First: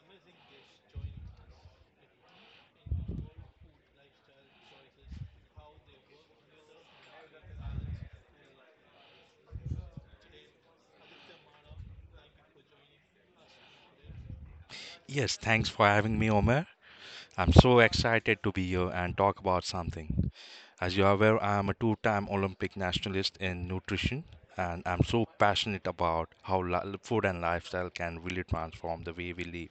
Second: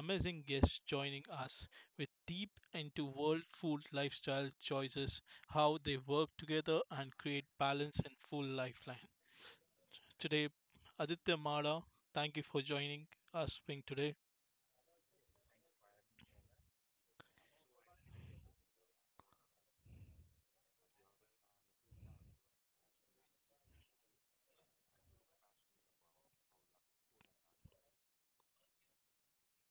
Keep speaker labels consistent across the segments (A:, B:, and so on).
A: amazing guest joining us with deep into world food lifestyle choices, how they work together and create balance and full lifeline. Today, Aditya Mada, thank you for joining us today.
B: Yes, thanks for having me, Omer. I'm so excited to be here and talk about something. As you are aware, I am a two time Olympic nationalist in nutrition, and I'm so passionate about how food and lifestyle can really transform the way we live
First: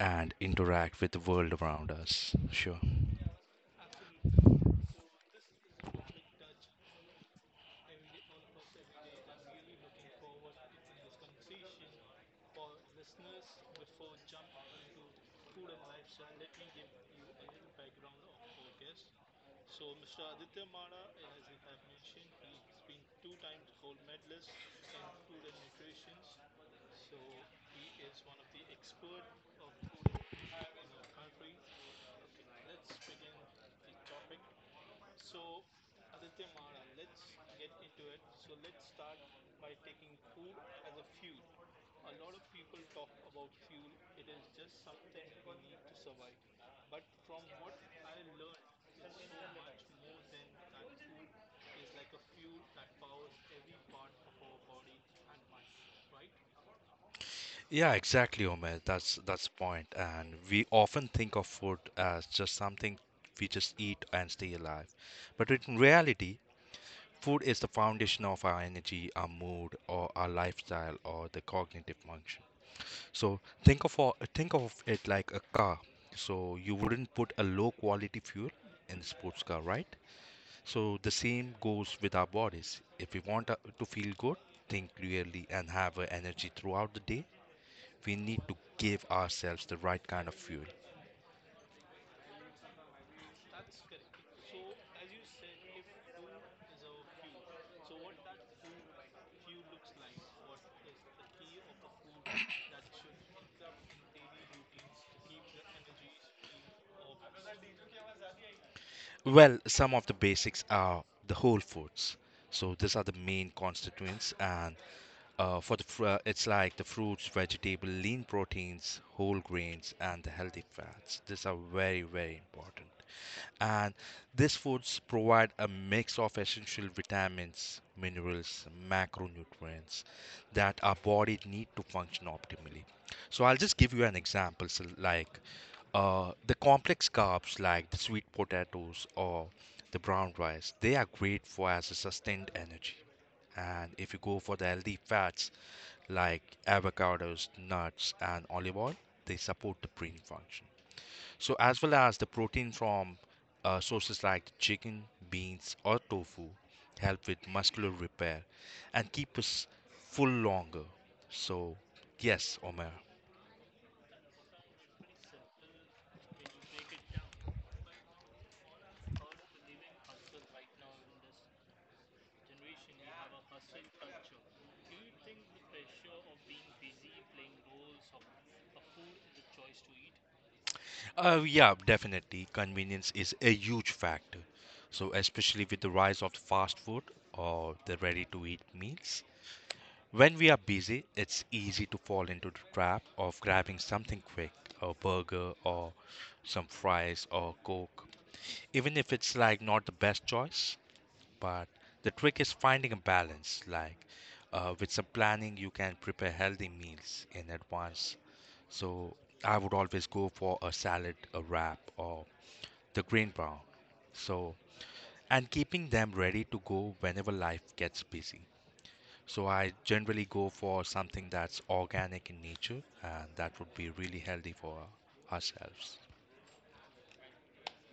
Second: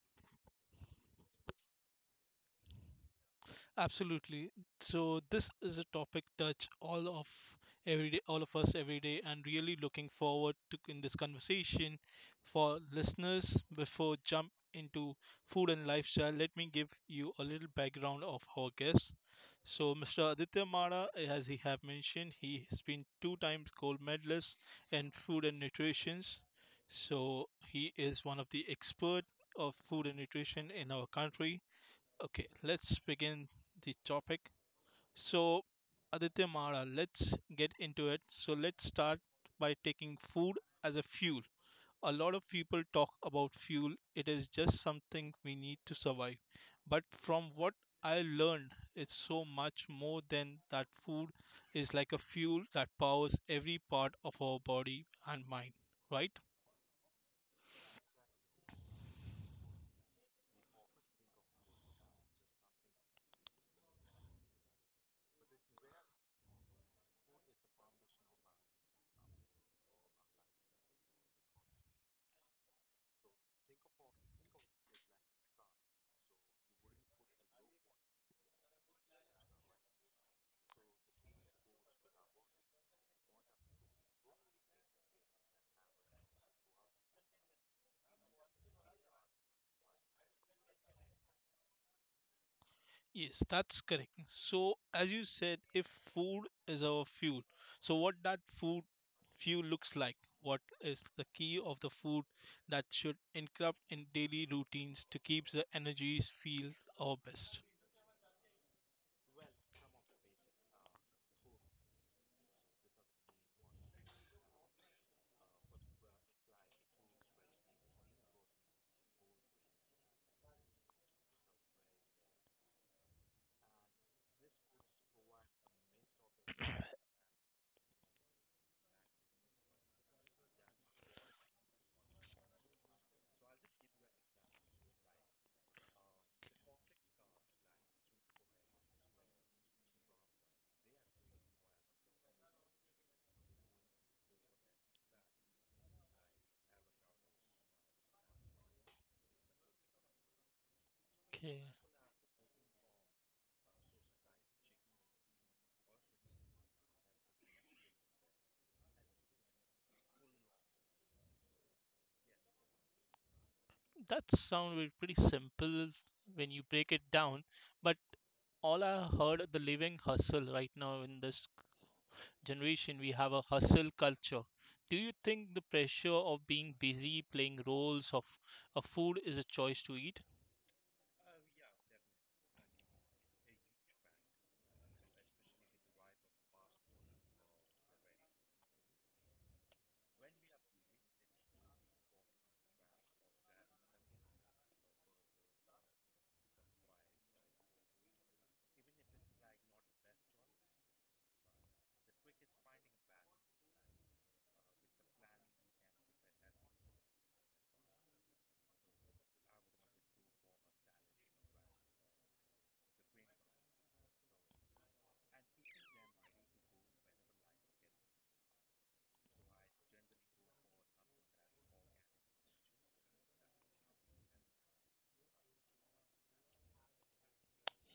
B: and interact with the world around us. Sure.
A: Absolutely. So this is a topic touch all of us every day, and really looking forward to in this conversation. For listeners, before jump into food and lifestyle, let me give you a little background of our guest. So Mr. Aditya Mara, as he have mentioned, he has been two times gold medalist in food and nutrition. So he is one of the expert of food and nutrition in our country. Okay, let's begin the topic. So, Aditya Mara, let's get into it. So, let's start by taking food as a fuel. A lot of people talk about fuel, it is just something we need to survive. But from what I learned, it's so much more than that. Food is like a fuel that powers every part of our body and mind, right?
B: Yeah, exactly, Omer. That's the point. And we often think of food as just something we just eat and stay alive. But in reality, food is the foundation of our energy, our mood, or our lifestyle, or the cognitive function. So think of it like a car. So you wouldn't put a low quality fuel in the sports car, right? So the same goes with our bodies. If we want to feel good, think clearly, and have energy throughout the day, we need to give ourselves the right kind of fuel.
A: Yes, that's correct. So, as you said, if food is our fuel, so what that food fuel looks like, what is the key of the food that should incorporate in daily routines to keep the energies feel our best?
B: Well, some of the basics are the whole foods. So these are the main constituents, and it's like the fruits, vegetable, lean proteins, whole grains, and the healthy fats. These are very, very important. And these foods provide a mix of essential vitamins, minerals, macronutrients that our body need to function optimally. So I'll just give you an example. So like the complex carbs like the sweet potatoes or the brown rice, they are great for as a sustained energy. And if you go for the healthy fats like avocados, nuts, and olive oil, they support the brain function. So
A: Okay,
B: as well as the protein from sources like chicken, beans, or tofu help with muscular repair and keep us full longer. So yes, Omer.
A: that sounds pretty simple when you break it down, but all I heard the living hustle right now in this generation we have a hustle culture. Do you think the pressure of being busy, playing roles of a food is a choice to eat?
B: Yeah, definitely. Convenience is a huge factor. So, especially with the rise of fast food or the ready to eat meals, when we are busy, it's easy to fall into the trap of grabbing something quick, a burger or some fries or Coke, even if it's like not the best choice. But the trick is finding a balance. Like with some planning, you can prepare healthy meals in advance. So, I would always go for a salad, a wrap, or the grain brown. So, and keeping them ready to go whenever life gets busy. So, I generally go for something that's organic in nature, and that would be really healthy for ourselves.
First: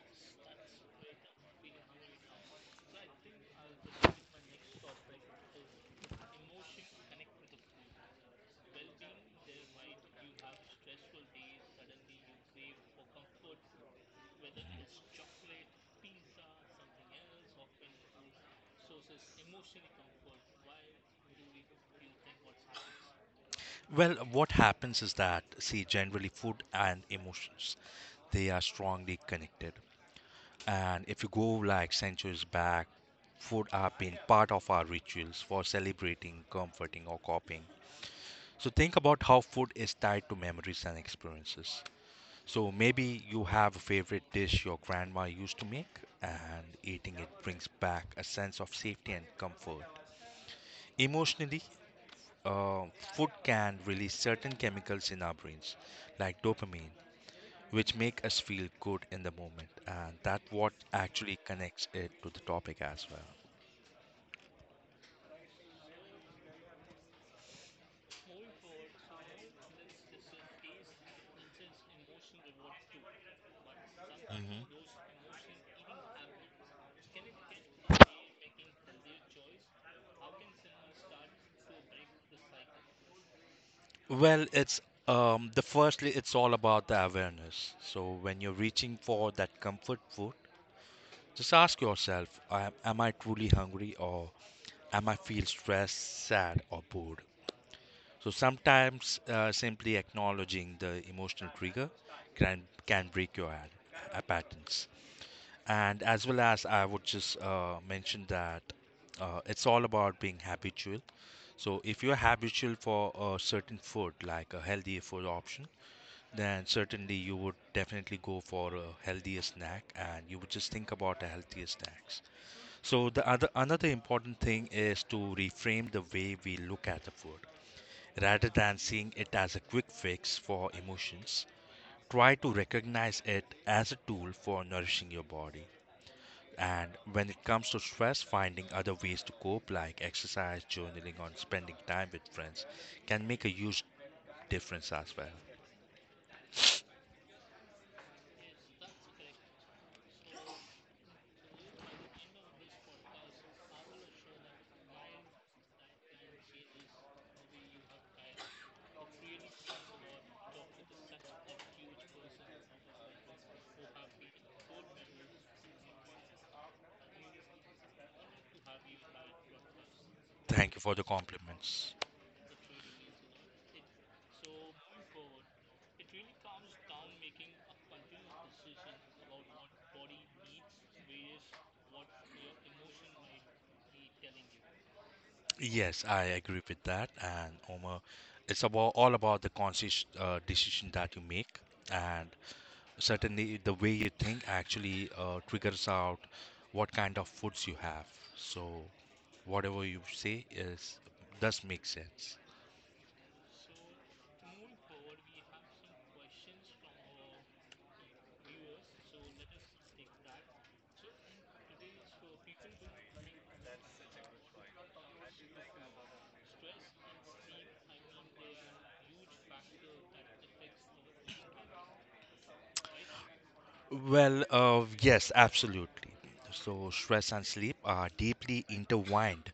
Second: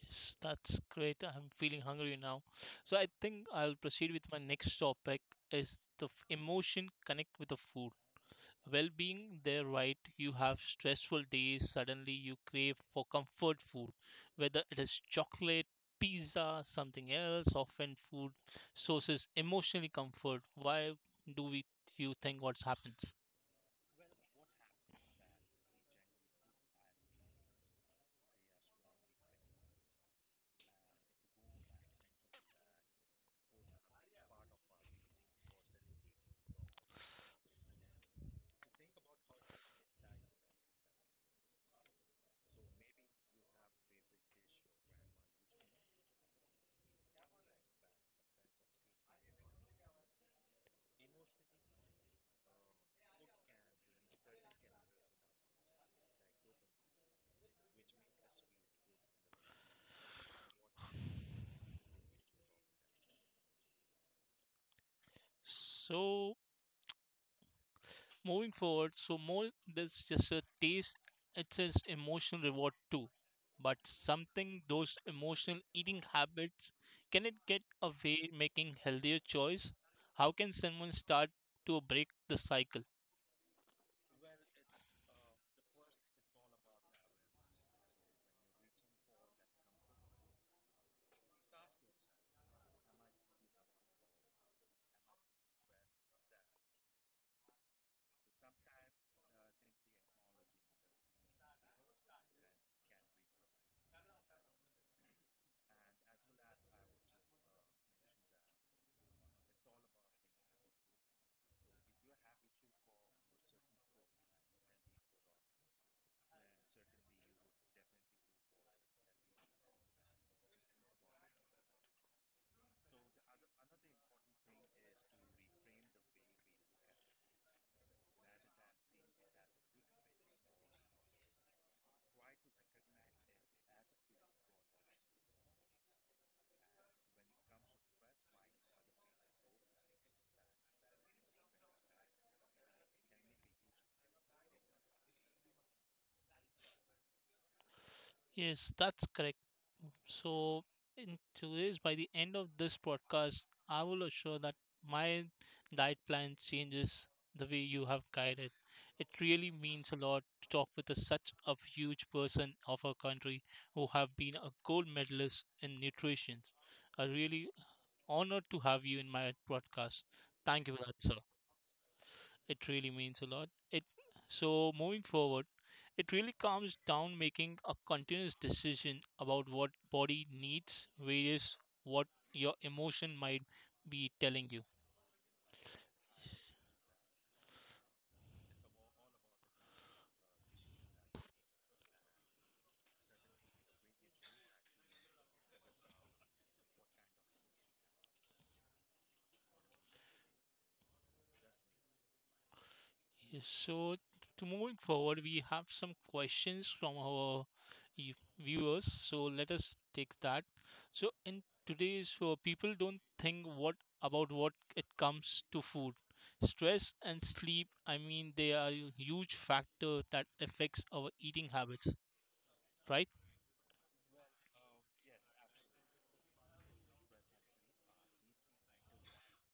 A: Yes, that's great. I'm feeling hungry now. So I think I'll proceed with my next topic is the emotion connect with the food. Well being they're right, you have stressful days, suddenly you crave for comfort food, whether it is chocolate, pizza, something else. Often food sources emotionally comfort. Why do we you think what happens?
B: Well, what happens is that, see, generally food and emotions, they are strongly connected. And if you go like centuries back, food have been part of our rituals for celebrating, comforting, or copying. So think about how food is tied to memories and experiences. So maybe you have a favorite dish your grandma used to make, and eating it brings back a sense of safety and comfort. Emotionally, uh, food can release certain chemicals in our brains, like dopamine, which make us feel good in the moment, and that what actually connects it to the topic as well.
A: So moving forward, so more, there's just a taste, it's an emotional reward too. But
B: Mhm.
A: something those emotional eating habits, can it get away making healthier choice? How can someone start to break the cycle?
B: Well, it's the firstly, it's all about the awareness. So when you're reaching for that comfort food, just ask yourself am I truly hungry or am I feel stressed, sad, or bored? So sometimes simply acknowledging the emotional trigger can break your patterns. And as well as I would just mention that it's all about being habitual. So if you're habitual for a certain food, like a healthier food option, then certainly you would definitely go for a healthier snack and you would just think about a healthier snacks. So the other another important thing is to reframe the way we look at the food. Rather than seeing it as a quick fix for emotions, try to recognize it as a tool for nourishing your body. And when it comes to stress, finding other ways to cope like exercise, journaling, or spending time with friends can make a huge difference as well.
A: Yes, that's correct. So, in today's, by the end of this podcast, I will assure that my diet plan changes the way you have guided. It really means a lot to talk with a, such a huge person of our country who have been a gold medalist in nutrition. A really honor to have you in my podcast. Thank
B: Thank
A: you
B: you
A: for
B: for
A: that,
B: the
A: sir.
B: compliments.
A: It really means a lot. It so moving forward, it really comes down making a continuous decision about what body needs, various what your emotion might be telling you.
B: Yes, I agree with that. And Omar, it's about all about the conscious decision that you make and certainly, the way you think actually triggers out what kind of foods you have. So, whatever you say is does make sense.
A: So, to moving forward, we have some questions from our viewers. So, let us take that. So, in today's people don't think what about what it comes to food. Stress and sleep, I mean, they are a huge factor that affects our eating habits, right?
B: Well, yes, absolutely. So, stress and sleep are deeply intertwined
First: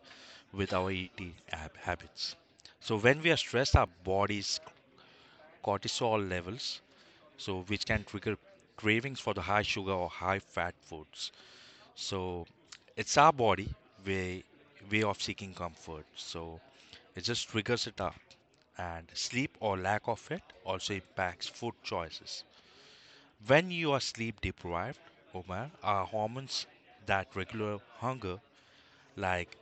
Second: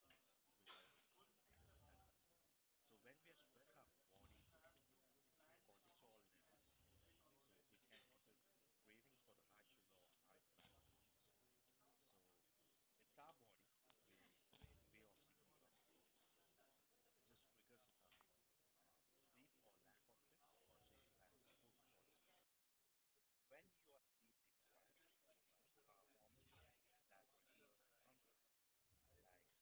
B: with our eating habits. So, when we are stressed, our body's cortisol levels, so which can trigger cravings for the high sugar or high fat foods. So it's our body way way of seeking comfort. So it just triggers it up. And sleep or lack of it also impacts food choices. When you are sleep deprived, Omar, our hormones that regulate hunger, like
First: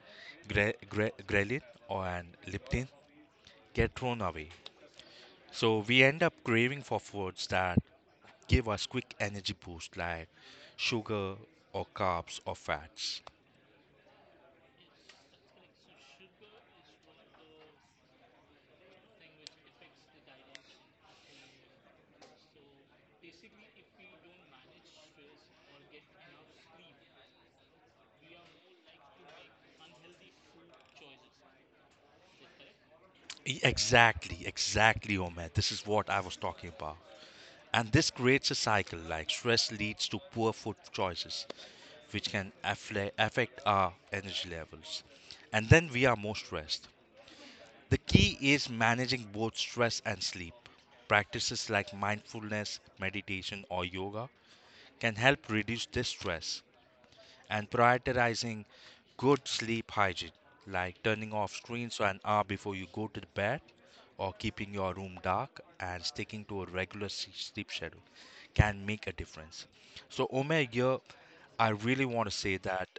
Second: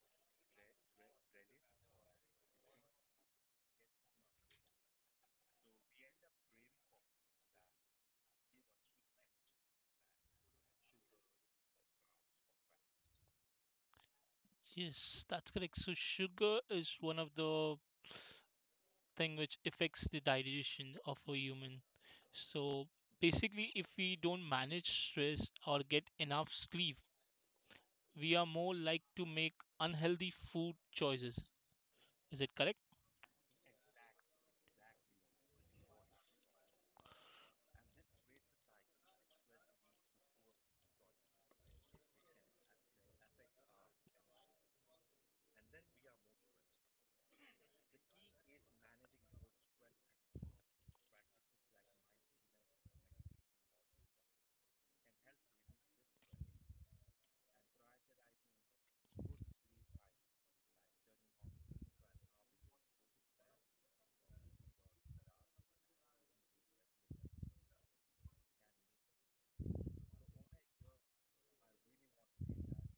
B: ghrelin or and leptin, get thrown away. So we end up craving for foods that give us quick energy boost, like sugar or carbs or fats.
A: Yes, that's correct. So, sugar is one of the thing which affects the digestion of a human. So basically, if we don't manage stress or get enough sleep, we are more like to make unhealthy food choices. Is it correct?
B: Exactly, Omar. This is what I was talking about. And this creates a cycle like stress leads to poor food choices, which can affect our energy levels. And then we are more stressed. The key is managing both stress and sleep. Practices like mindfulness, meditation, or yoga can help reduce this stress and prioritizing good sleep hygiene, like turning off screens an hour before you go to bed or keeping your room dark and sticking to a regular sleep schedule, can make a difference. So, Omer, here I really want to say that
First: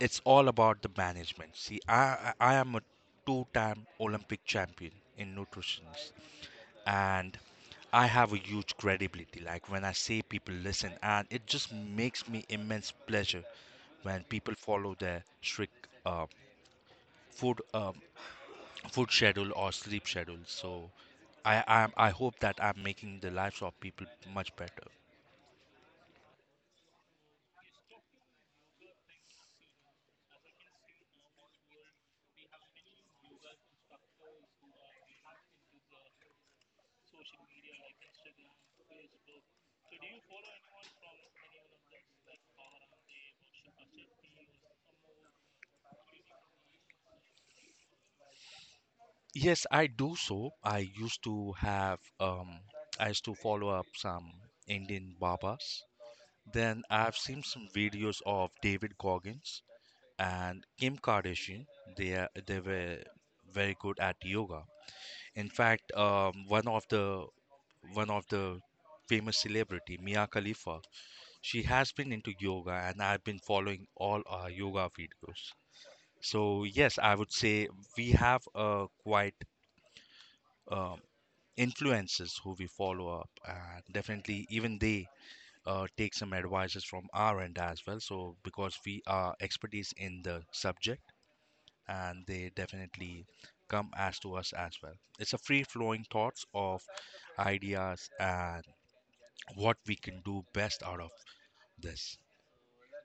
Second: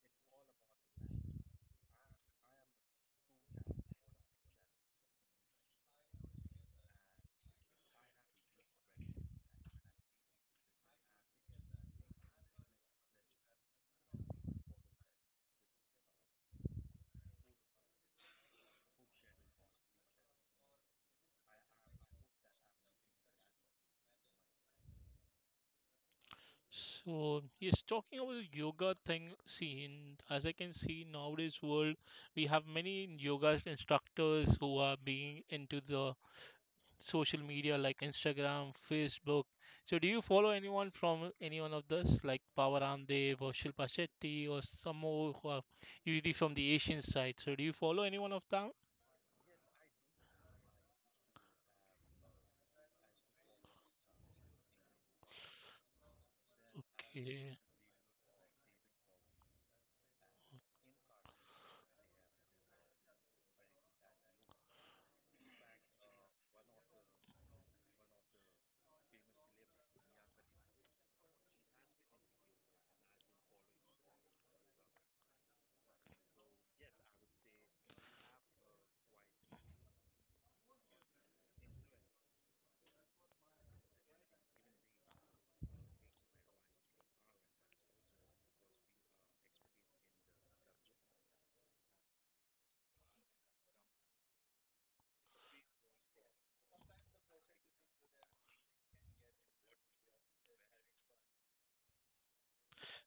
B: it's all about the management. See, I am a two time Olympic champion in nutrition and I have a huge credibility. Like when I say people listen, and it just makes me immense pleasure when people follow their strict food uh, food schedule or sleep schedule. So I hope that I'm making the lives of people much better.
A: So yes, talking about the yoga thing, see, in, as I can see nowadays world, we have many yoga instructors who are being into the social media like Instagram, Facebook. So do you follow anyone from any one of this, like Pawan Ramdev or Shilpa Shetty or some more who are usually from the Asian side? So do you follow anyone of them?
B: Yes, I do so. I used to follow up some Indian babas. Then I've seen
A: Okay.
B: some videos of David Goggins and Kim Kardashian, they were very good at yoga. In fact, one of the famous celebrity, Mia Khalifa, she has been into yoga, and I've been following all our yoga videos. So yes, I would say we have quite um, influences who we follow up, and definitely even they take some advices from our end as well. So because we are expertise in the subject, and they definitely come as to us as well. It's a free flowing thoughts of ideas and what we can do best out of this.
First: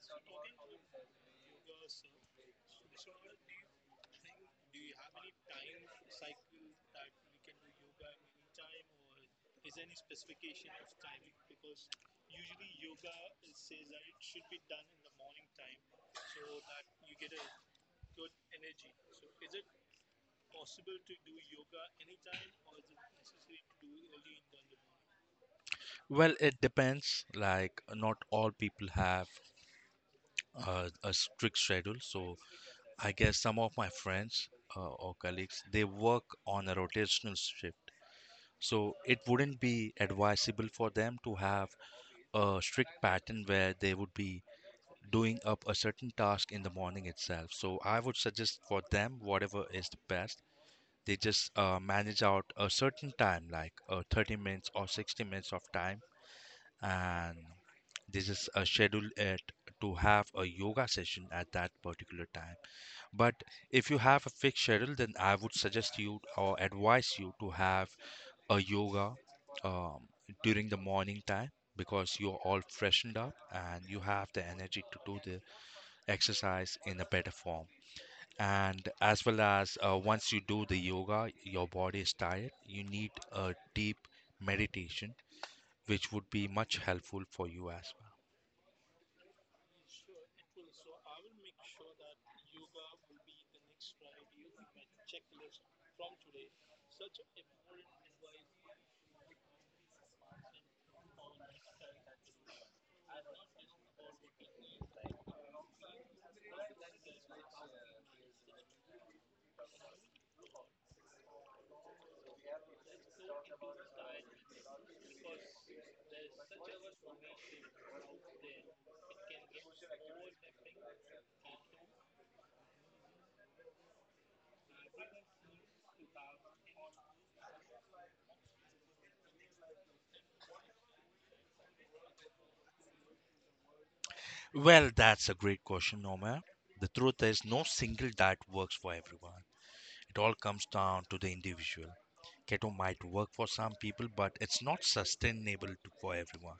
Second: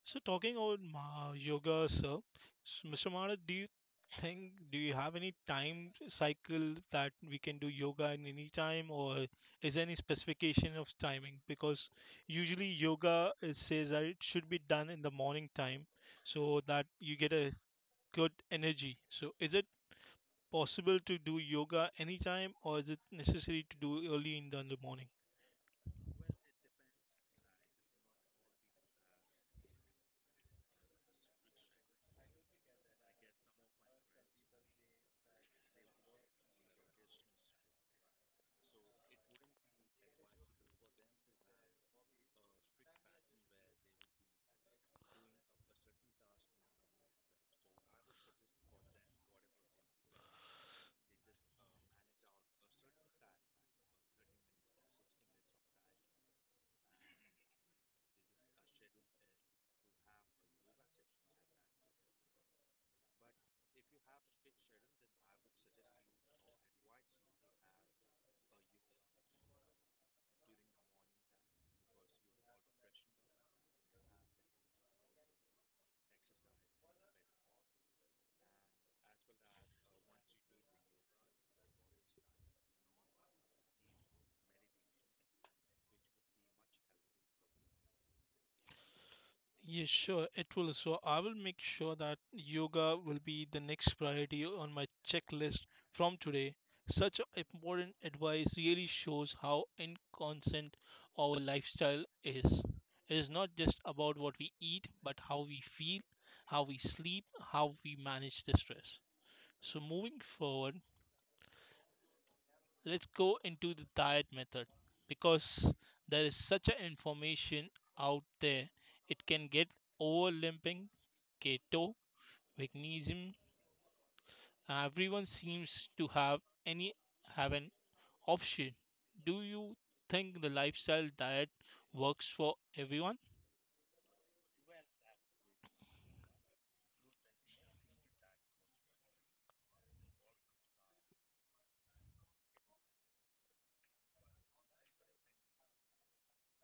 A: So talking about yoga, sir, Mr. Mara, do you think do you have any time cycle that we can do yoga in any time, or is there any specification of timing? Because usually yoga it says that it should be done in the morning time, so that you get a good energy. So is it possible to do yoga anytime, or is it necessary to do early in the morning?
B: Well, it depends. Like, not all people have a strict schedule. So, I guess some of my friends or colleagues they work on a rotational shift. So, it wouldn't be advisable for them to have a strict pattern where they would be doing up a certain task in the morning itself. So I would suggest for them whatever is the best. They just manage out a certain time, like 30 minutes or 60 minutes of time, and they just schedule it to have a yoga session at that particular time. But if you have a fixed schedule, then I would suggest you or advise you to have a yoga um, during the morning time because you're all freshened up and you have the energy to do the exercise in a better form. And as well as once you do the yoga, your body is tired, you need a deep meditation, which would be much helpful for you as well.
A: Yes, sure, it will. So I will make sure that yoga will be the next priority on my checklist from today. Such important advice really shows how inconstant our lifestyle is. It is not just about what we eat, but how we feel, how we sleep, how we manage the stress. So moving forward, let's go into the diet method because there is such a information out there, it can get overlapping, keto, veganism, everyone seems to any have an option. Do you think the lifestyle diet works for everyone?
B: Well, that's a great question, Nomer. The truth is, no single diet works for everyone. It all comes down to the individual. Keto might work for some people, but it's not sustainable for everyone.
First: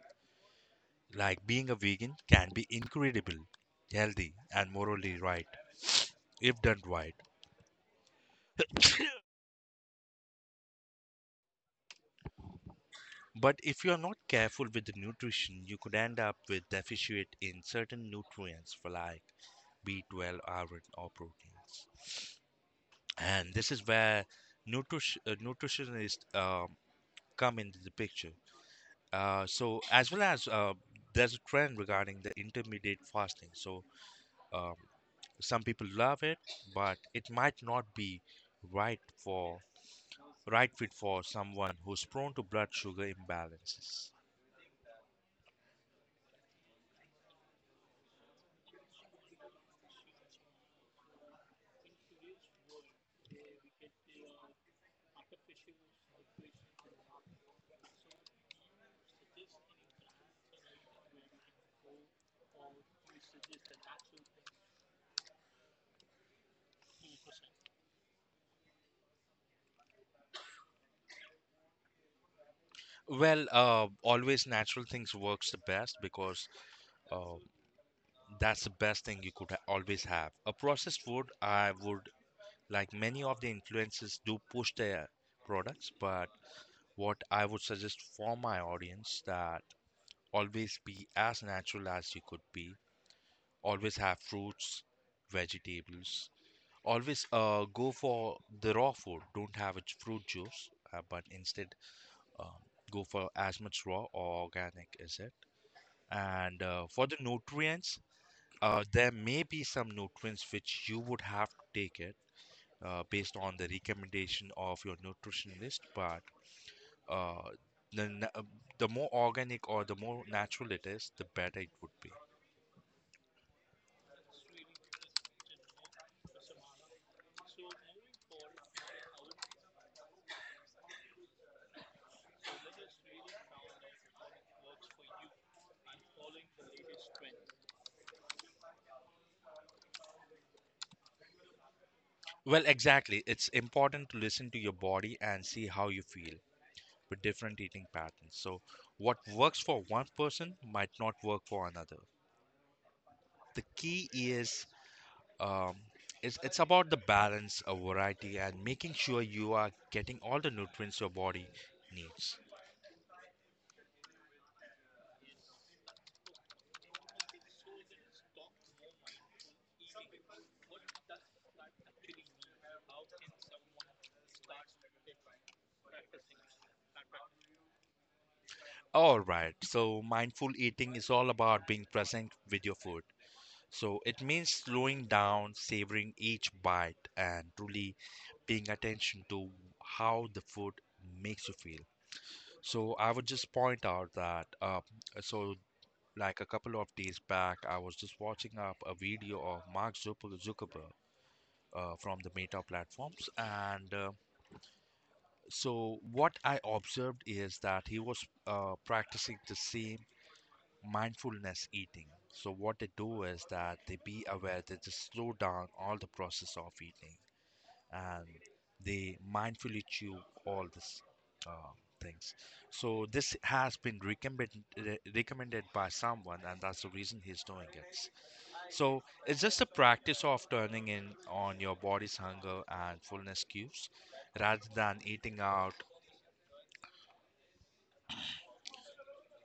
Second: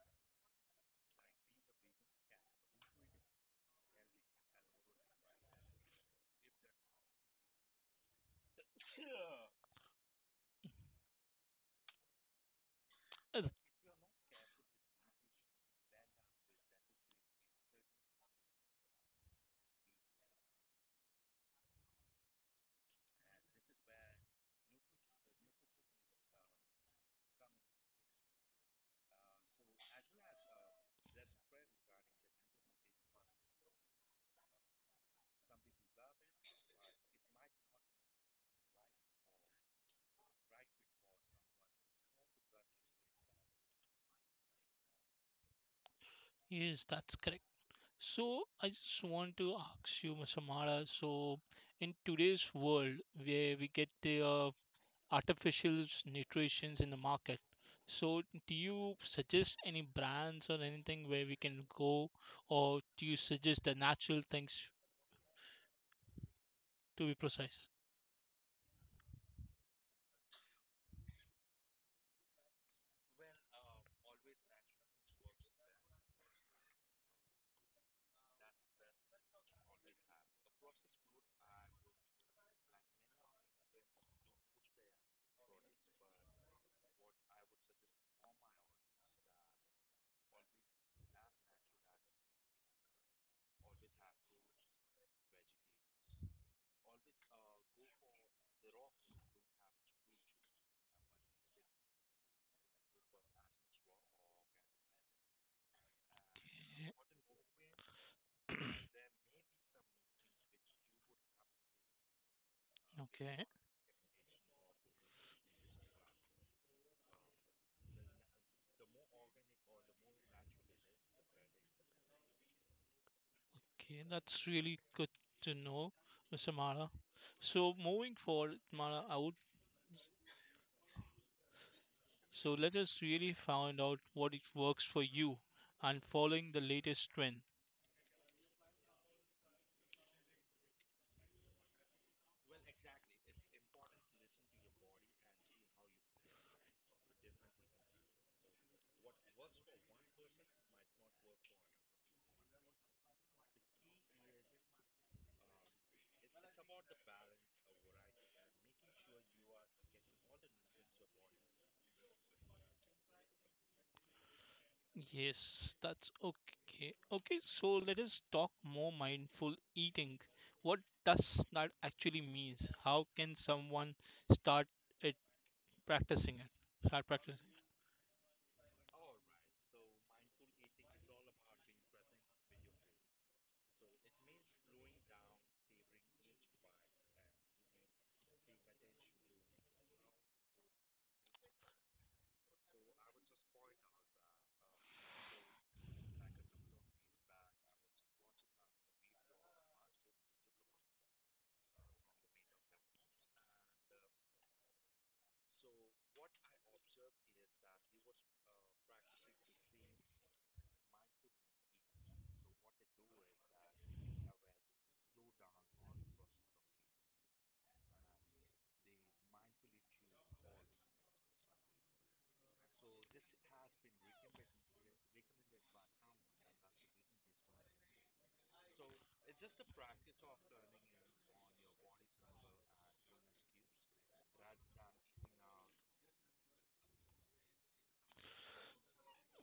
B: Like being a vegan can be incredible, healthy, and morally right if done right.
A: Uh,
B: But if you are not careful with the nutrition, you could end up with deficit in certain nutrients for like B12, iron, or proteins. And this is where nutritionists come into the picture. So as well as there's a trend regarding the intermediate fasting. So um, some people love it, but it might not be right for right fit for someone who's prone to blood sugar imbalances.
A: yes, that's correct. So I just want to ask you, Mr. Mara, so in today's world where we get the artificial nutritions in the market, so do you suggest any brands or anything where we can go, or do you suggest the natural things to be precise?
B: Well, always natural things works the best because uh, that's the best thing you could always have. A processed food, I would like many of the influences do push their products, but what I would suggest for my audience that always be as natural as you could be. Always have fruits, vegetables. Always go for the raw food. Don't have a fruit juice, but instead um, go for as much raw or organic is it. And
A: Okay,
B: for the nutrients, there may be some nutrients which you would have to take it based
A: okay,
B: on the recommendation of your nutritionist. But uh, the, na- uh, the more organic or the more natural it is, the better it would be.
A: okay, that's really good to know, Mr. Mara. So moving forward, Mara, I would. So let us really find out what it works for you and following the latest trend.
B: Well, exactly. It's important to listen to your body and see how you feel with different eating patterns. So, what works for one person might not work for another. The key is um, it's about the balance of variety and making sure you are getting all the nutrients your body needs.
A: Yes, that's okay. Okay, so let us talk more mindful eating. What does that actually means? How can someone start it practicing it? Start practicing.
B: All right, so mindful eating is all about being present with your food. So it means slowing down, savoring each bite, and truly paying attention to how the food makes you feel. So I would just point out that so like a couple of days back, I was just watching up a video of Mark Zuckerberg from the Meta platforms. And what I observed is that he was practicing the same mindfulness eating. So, what they do is that they be aware, they just slow down all the process of eating and they mindfully chew all these uh, things. So, this has been recommended by someone, and that's the reason he's doing it. So it's just a practice of turning in on your body's hunger and fullness cues rather than eating out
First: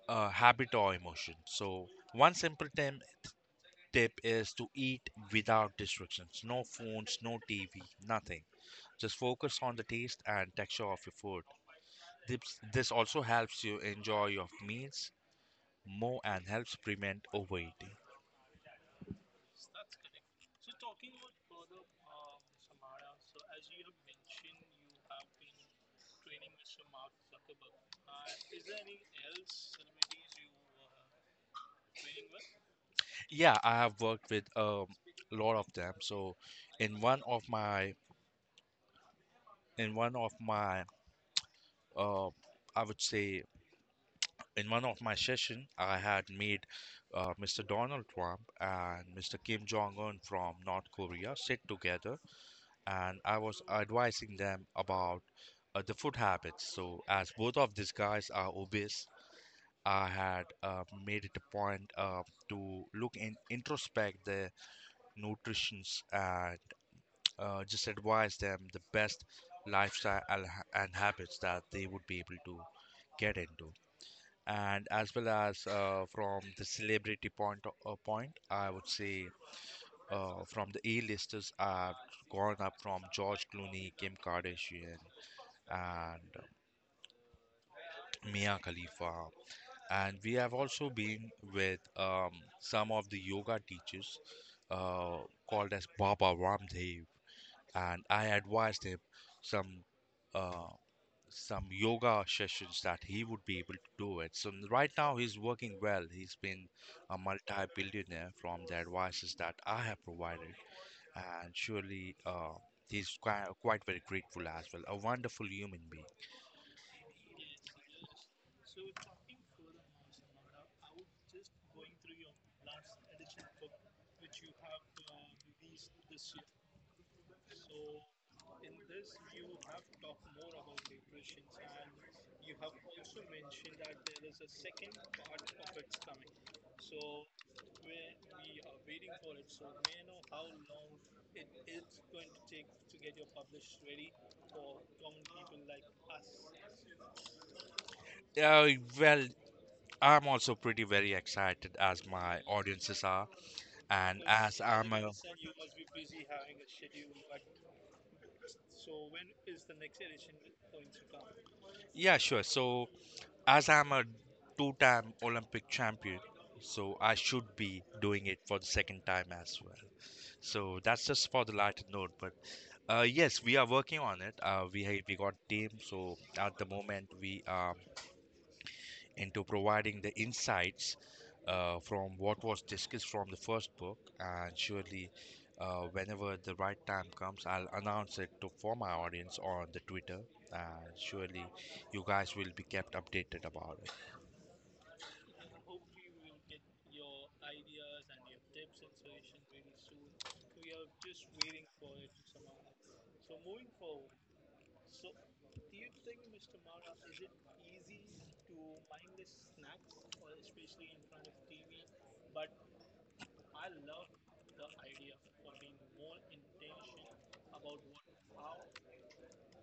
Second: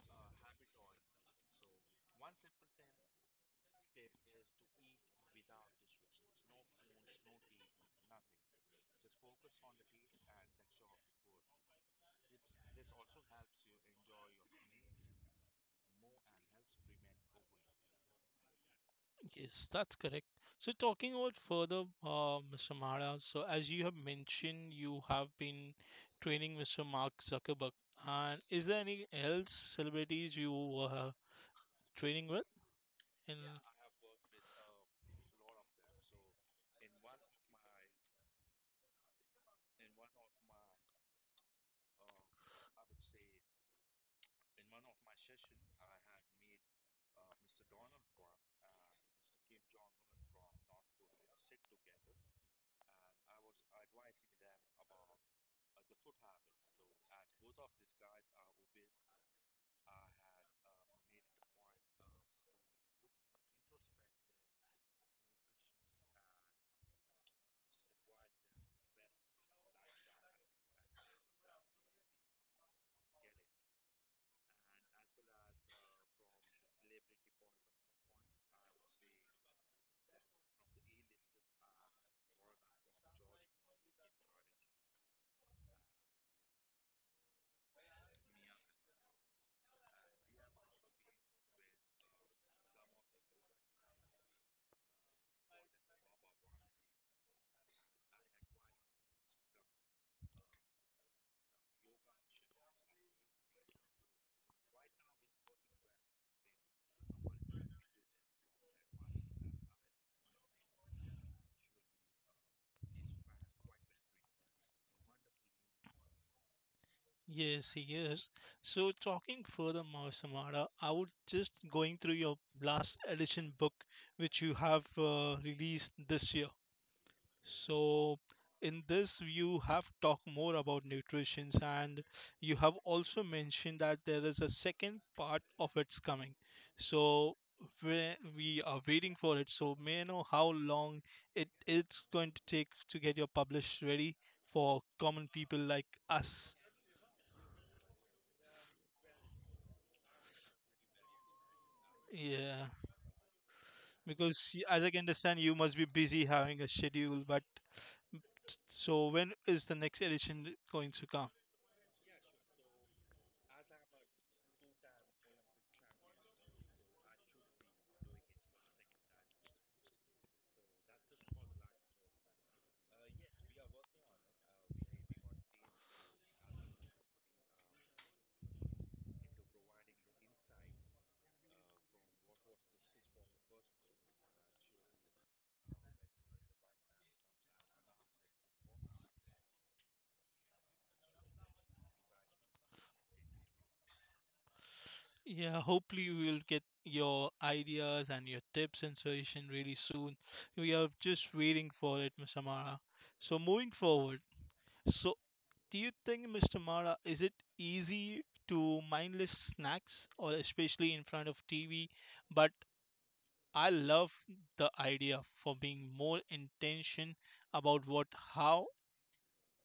B: a habit or emotion. So one simple tip is to eat without distractions. No phones, no TV, nothing. Just focus on the taste and texture of your food. This, this also helps you enjoy your meals more and helps prevent overeating.
A: Yes, that's correct. So talking about further, Mr. Mara. So as you have mentioned, you have been training Mr. Mark Zuckerberg. And is there any else celebrities you training with and?
B: Yeah, I have worked with a lot of them. So in one of my in one of my uh, I would say in one of my session, I had made Mr. Donald Trump and Mr. Kim Jong Un from North Korea sit together, and I was advising them about the food habits. So, as both of these guys are obese, I had made it a point to look in introspect their nutritions and just advise them the best lifestyle and habits that they would be able to get into, and as well as from the celebrity point, I would say from the A-listers, I've gone up from George Clooney, Kim Kardashian, and Mia Khalifa. And we have also been with some of the yoga teachers uh, called as Baba Ramdev, and I advised him some uh, some yoga sessions that he would be able to do it. So right now he's working well. He's been a multi-billionaire from the advices that I have provided, and surely he's quite very grateful as well. A wonderful human being.
A: Yes, yes. So talking further, Samara, I would just going through your last edition book, which you have released this year. So, in this, you have talked more about nutrition, and you have also mentioned that there is a second part of its coming. So, we are waiting for it. So, may I know how long it's going to take to get your published ready for common people like us?
B: Uh, well, I'm also pretty very excited as my
A: Yeah,
B: audiences are, and
A: because
B: as
A: as I
B: I'm
A: can
B: a
A: understand, you must be busy having a schedule. But so, when is the next edition going to come?
B: yeah, sure. So as I'm a two time Olympic champion, so I should be doing it for the second time as well. So that's just for the lighter note. But yes, we are working on it. We got team. So at the moment, we are into providing the insights from what was discussed from the first book, and surely. Whenever the right time comes, I'll announce it to for my audience on the Twitter, and surely you guys will be kept updated about it.
A: Yeah, hopefully we will get your ideas and your tips and suggestion really soon. We are just waiting for it, Mr. Mara. So moving forward, so do you think, Mr. Mara, is it easy to mindless snacks or especially in front of TV? But I love the idea for being more intention about what how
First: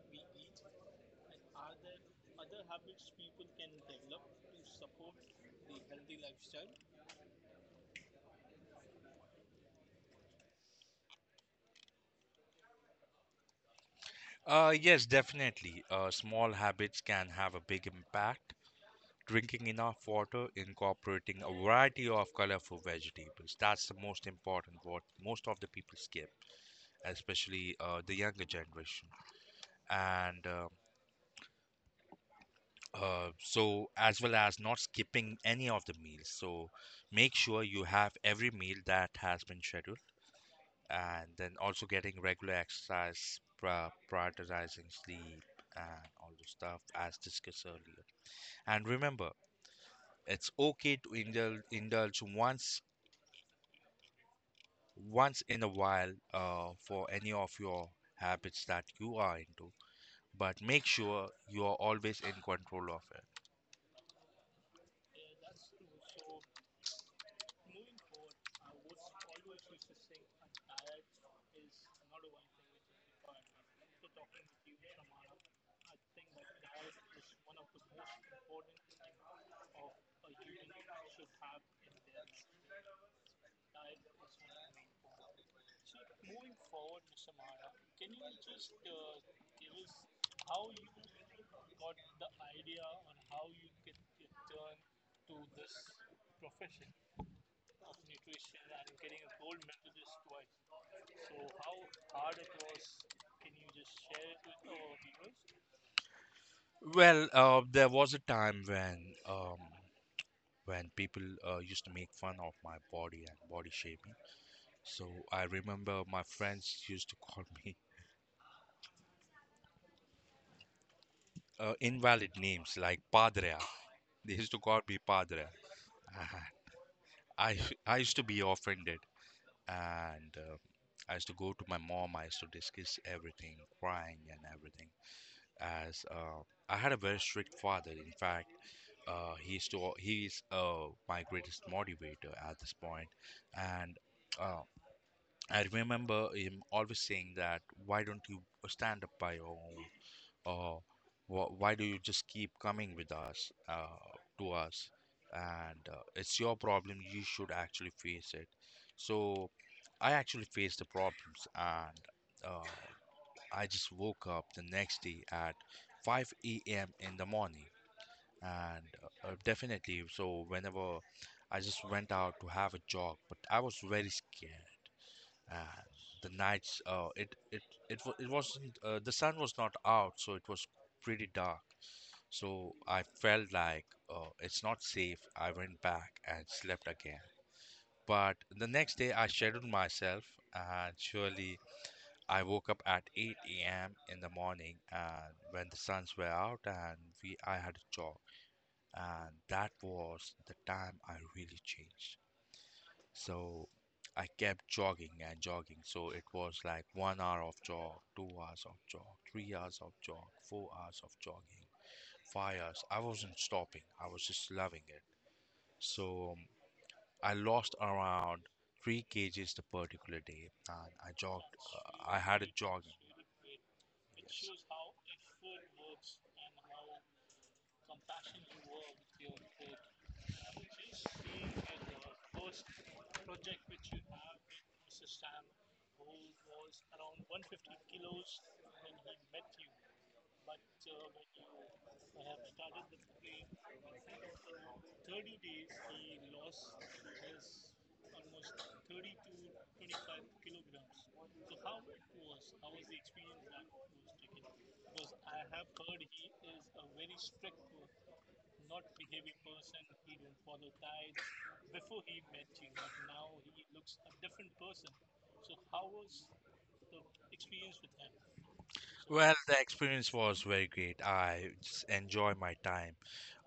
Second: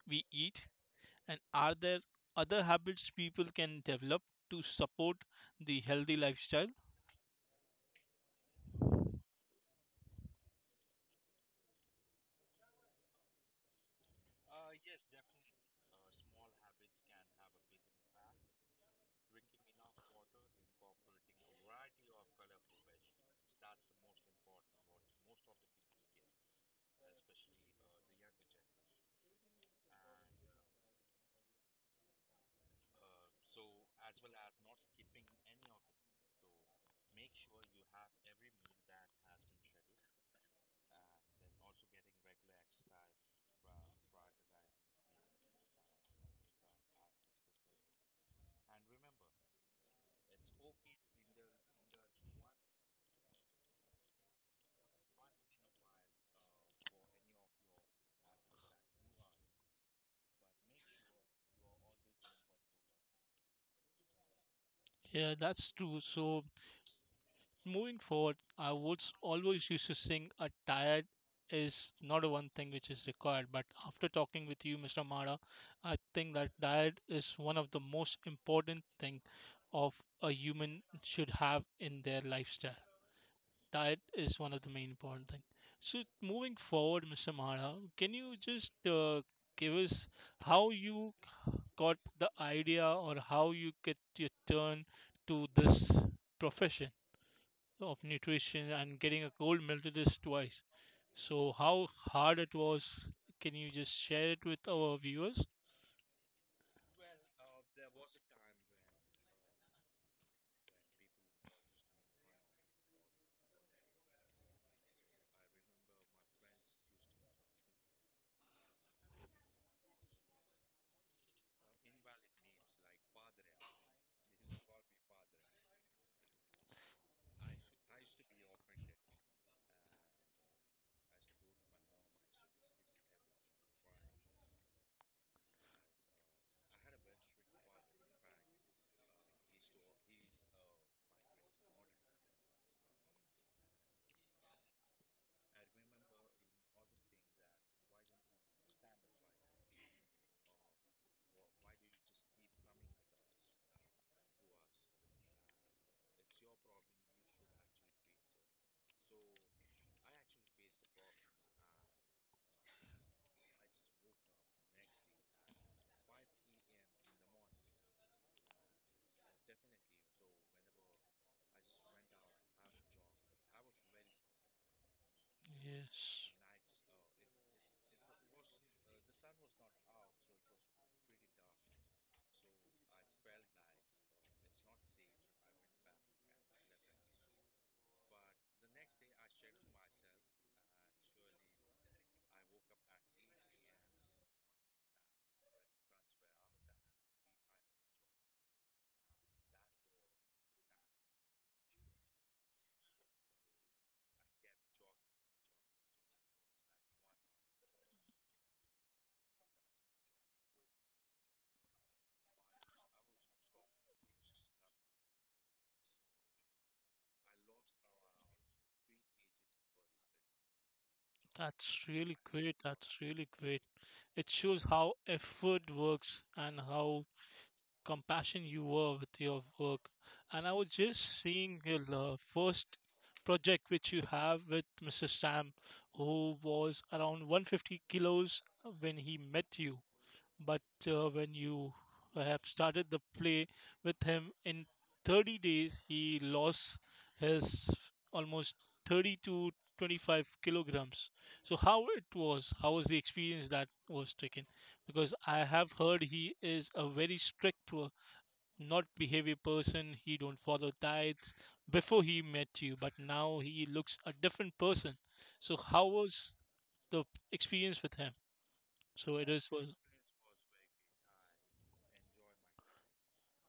A: we eat, and are there other habits people can develop to support the healthy lifestyle?
B: Yes, definitely. Small habits can have a big impact. Drinking enough water, incorporating a variety of colorful vegetables. That's the most important what most of the people skip, especially the younger generation. And as well as not skipping any of the meals. So, make sure you have every meal that has been scheduled, and then also getting regular exercise, prioritizing sleep, and all the stuff as discussed earlier. And remember, it's okay to indulge once in a while for any of your habits that you are into, but make sure you are always in control of it.
A: Yeah, that's true. So moving forward, I would always used to sing a tired is not a one thing which is required. But after talking with you, Mr. Mara, I think that diet is one of the most important thing of a human should have in their lifestyle. Diet is one of the main important thing. So moving forward, Mr. Mara, can you just give us how you got the idea or how you get your turn to this profession of nutrition and getting a gold medalist twice. So how hard it was? Can you just share it with our viewers?
B: Well, there was a time when people used to make fun of my body and body shaming. So I remember my friends used to call me invalid names like Padrea. They used to call me Padre. I I used to be offended, and I used to go to my mom. I used to discuss everything, crying and everything. As I had a very strict father. In fact, he used to he's my greatest motivator at this point, point. And. Uh, I remember him always saying that, why don't you stand up by your own? Oh, why do you just keep coming with us to us? And it's your problem, you should actually face it. So I actually faced the problems, and uh, I just woke up the next day at 5 a.m. in the morning. And definitely so whenever I just went out to have a jog, but I was very scared, and
A: Yes,
B: the nights, it wasn't, the sun was not out, so it was pretty dark. So I felt like it's not safe. I went back and slept again. But the next day I scheduled myself, and surely I woke up at 8 a.m. in the morning, and when the suns were out, and we I had a jog, and that was the time I really changed. So I kept jogging and jogging. So it was like 1 hour of jog, 2 hours of jog, 3 hours of jog, 4 hours of jogging fires. I wasn't stopping, I was just loving it. So I lost around 3 kgs the particular day, and I jogged.
A: that's really
B: I had a
A: great. That's
B: jogging.
A: really great. It shows how effort works and how compassion you were with your work. And I was just seeing your first project which you have with Mr. Sam, who was around 150 kilos when he met you. But when you have started the play with him in 30 days, he lost his almost 30 to 25 kilograms. So how it was? How was the experience that was taken? Because I have heard he is a very strict not behavior person, he don't follow diets before he met you, but now he looks a different person. So how was the experience with him? So it
B: Well,
A: is
B: the
A: was.
B: experience was very great. I just enjoy my time,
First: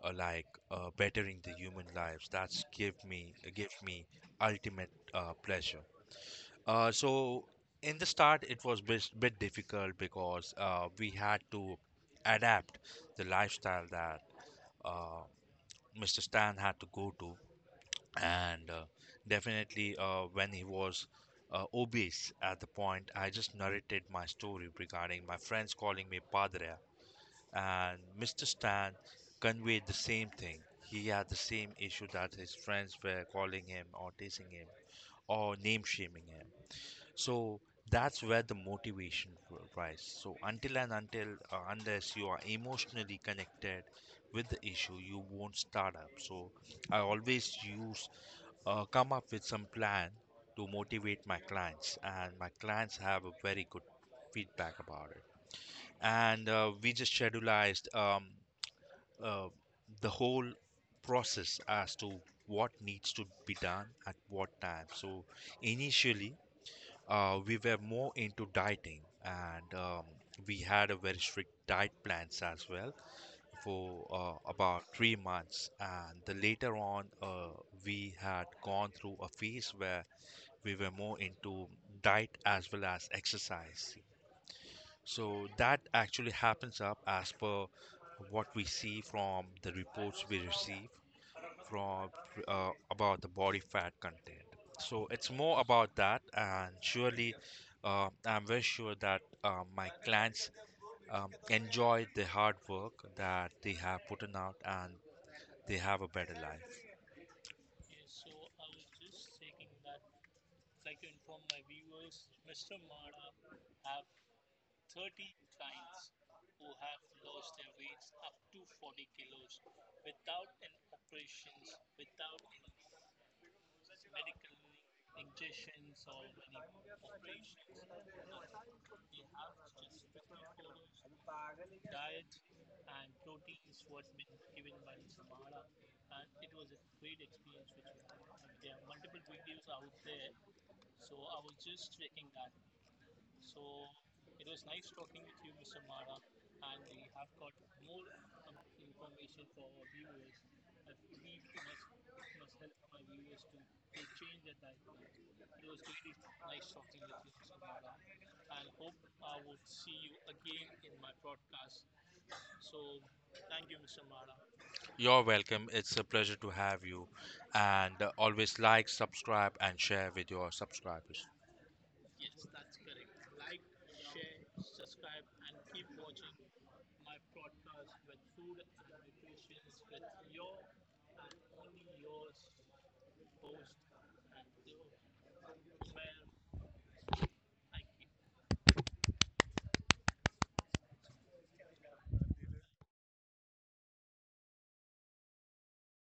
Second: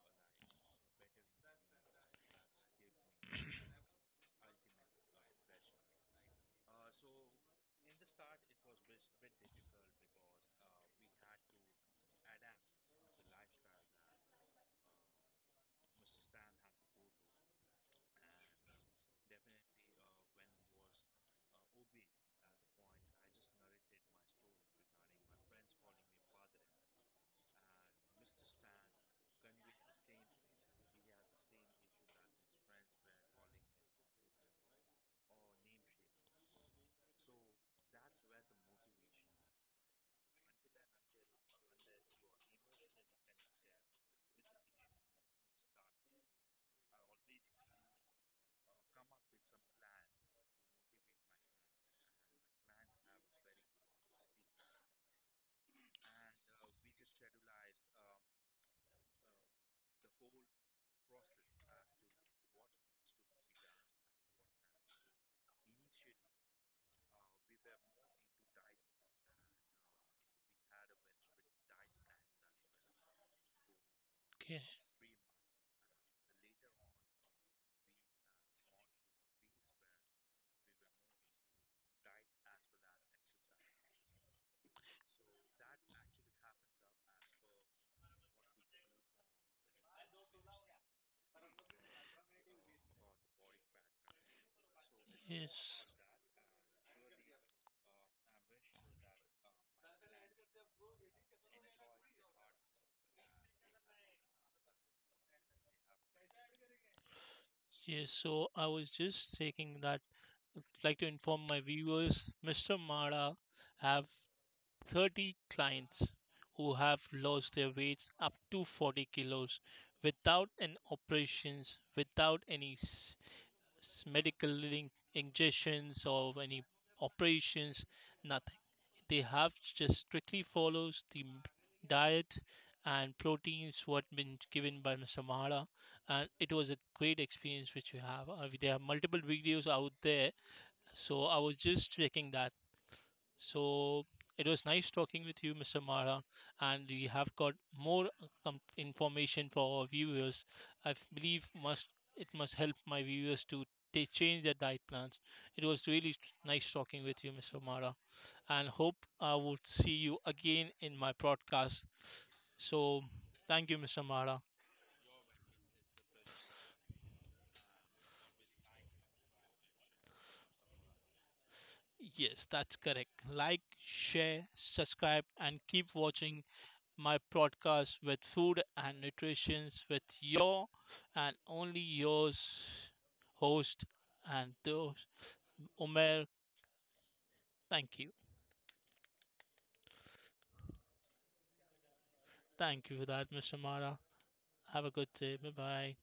B: like bettering the human lives. That's give me ultimate pleasure. So in the start, it was bit difficult because we had to adapt the lifestyle that uh, Mr. Stan had to go to, and definitely when he was obese at the point, I just narrated my story regarding my friends calling me Padre, and Mr. Stan conveyed the same thing. He had the same issue that his friends were calling him or teasing him or name shaming him. So that's where the motivation will rise. So until and until unless you are emotionally connected with the issue, you won't start up. So I always use come up with some plan to motivate my clients, and my clients have a very good feedback about it. And we just schedulized uh, the whole process as to what needs to be done at what time. So initially we were more into dieting, and we had a very strict diet plans as well for
A: Okay,
B: about 3 months, and the later on we had gone through a phase where we were more into diet as well as exercise, so that actually happens up as per what we see from the reports we receive from about the body fat content. So it's more
A: yes,
B: about that, and surely I'm very sure that my clients enjoy the hard work that they have put in out, and they have a better life.
A: yes. So I was just taking that, I'd like to inform my viewers Mr. Mara have 30 clients who have lost their weights up to 40 kilos without an operations, without any medical injections or any operations, nothing. They have just strictly follows the diet and proteins what been given by Mr. Mahara, and it was a great experience which you have. There are multiple videos out there, so I was just checking that. So it was nice talking with you, Mr. Mara, and we have got more information for our viewers. I believe must it must help my viewers to they change their diet plans. It was really nice talking with you, Mr. Mara, and hope I would see you again in my broadcast. So thank you, Mr. Mara.
B: You're welcome. It's a pleasure to have you, and always like, subscribe, and share with your subscribers.
A: Yes, that's correct. Like, share, subscribe, and keep watching my podcast with food and nutrition with your and only yours host and those Umer. Thank you. Thank you for that, Mr. Mara. Have a good day. Bye bye.